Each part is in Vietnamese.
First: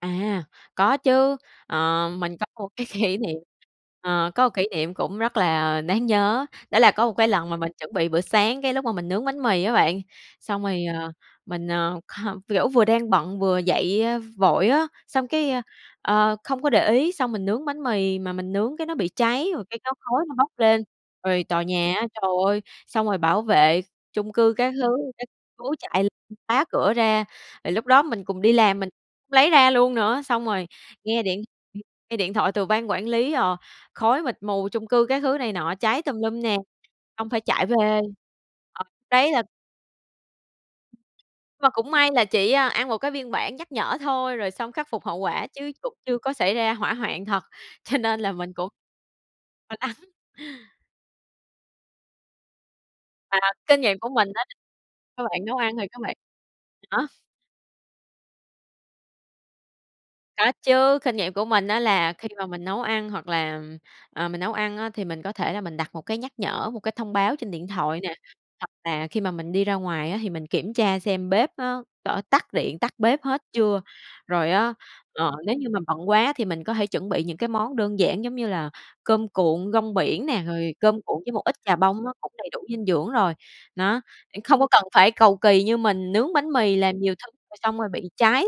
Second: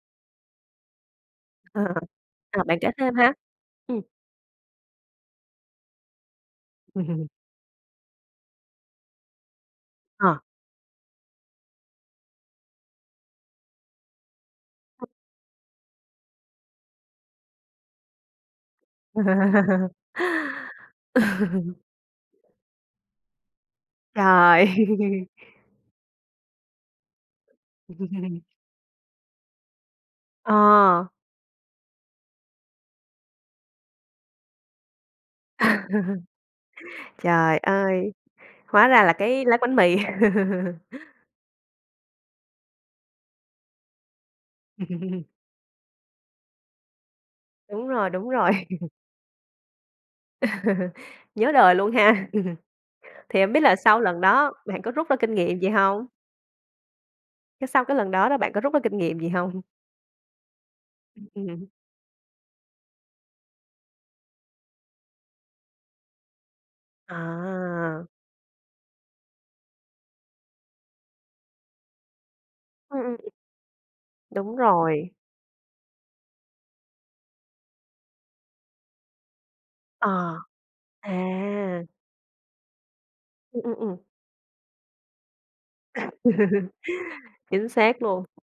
À. Có chứ. À. Ờ, mình có Ờ, một bạn cái kể thêm kỷ ha. niệm, Ừm. ờ, có kỷ niệm cũng rất là đáng nhớ. Đó là có một cái lần mà mình chuẩn bị bữa sáng, cái lúc mà mình nướng bánh mì á bạn, Ờ. xong rồi, ờ, mình, ờ, h kiểu vừa đang bận vừa dậy, a, vội á, xong cái, ơ, ờ, không có để ý, xong mình nướng bánh mì mà mình nướng cái nó bị cháy rồi cái có khói nó bốc lên. Rồi tòa nhà á, trời ơi, xong rồi bảo vệ chung cư Trời! các thứ, các cố chạy lên phá cửa ra, rồi lúc đó mình cùng đi làm, mình lấy ra luôn nữa, xong rồi À. nghe điện, ừm, nghe điện thoại từ ban quản lý, ờ, khói mịt mù chung cư các thứ này nọ, cháy tùm lum nè, xong phải Trời chạy về, ơi. ờ, Hóa ra là đấy là cái lát bánh mì. Mà cũng may là chỉ, ơ, ăn một cái biên bản nhắc nhở thôi, rồi xong khắc phục hậu quả, chứ cũng chưa có xảy ra hỏa hoạn thật, Đúng cho rồi, nên đúng là rồi. mình cũng lo lắng. Nhớ đời luôn ha! Mà Thì hổng biết là kinh nghiệm sau của lần mình á, đó bạn có rút ra các kinh bạn nấu nghiệm gì ăn thì các hông? bạn đó. Cái sau cái lần đó là bạn có rút ra kinh nghiệm gì hông? Có chứ, kinh Ưm, nghiệm của mình ừm. á là khi mà mình nấu ăn, hoặc là ờ, mình nấu ăn á thì mình có thể là mình đặt một cái nhắc nhở, một cái thông báo trên điện thoại À! nè, hoặc là khi mà mình đi ra ngoài á thì mình kiểm tra xem bếp á, có tắt điện, tắt Ừm, ừm. bếp hết chưa. Rồi Đúng á, rồi. ờ, nếu như mà bận quá thì mình có thể chuẩn bị những cái món đơn giản giống như là cơm cuộn rong biển Ờ. nè, rồi cơm cuộn với một ít chà À! bông á, cũng đầy đủ dinh dưỡng rồi. Ừm, ừm, ừm. Đó, để không có cần phải cầu kỳ như mình nướng bánh mì làm nhiều thứ rồi Chính xong rồi xác bị luôn. cháy.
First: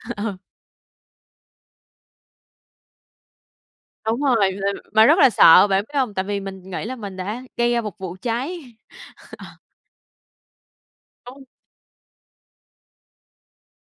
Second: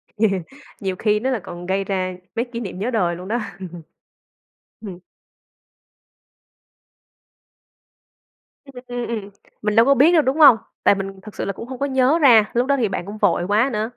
Ờ. Nhiều khi nó lại còn gây ra mấy kỷ niệm nhớ đời luôn đó. Đúng rồi, là Ừm. mà rất là sợ, bạn biết hông? Tại vì mình nghĩ là mình đã gây ra một vụ cháy. Ưm, ừm, ừm. Ờ. Mình đâu có biết đâu, đúng hông? Tại mình thực sự [unintelligible] là cũng hông có nhớ ra, lúc đó thì bạn cũng vội quá nữa.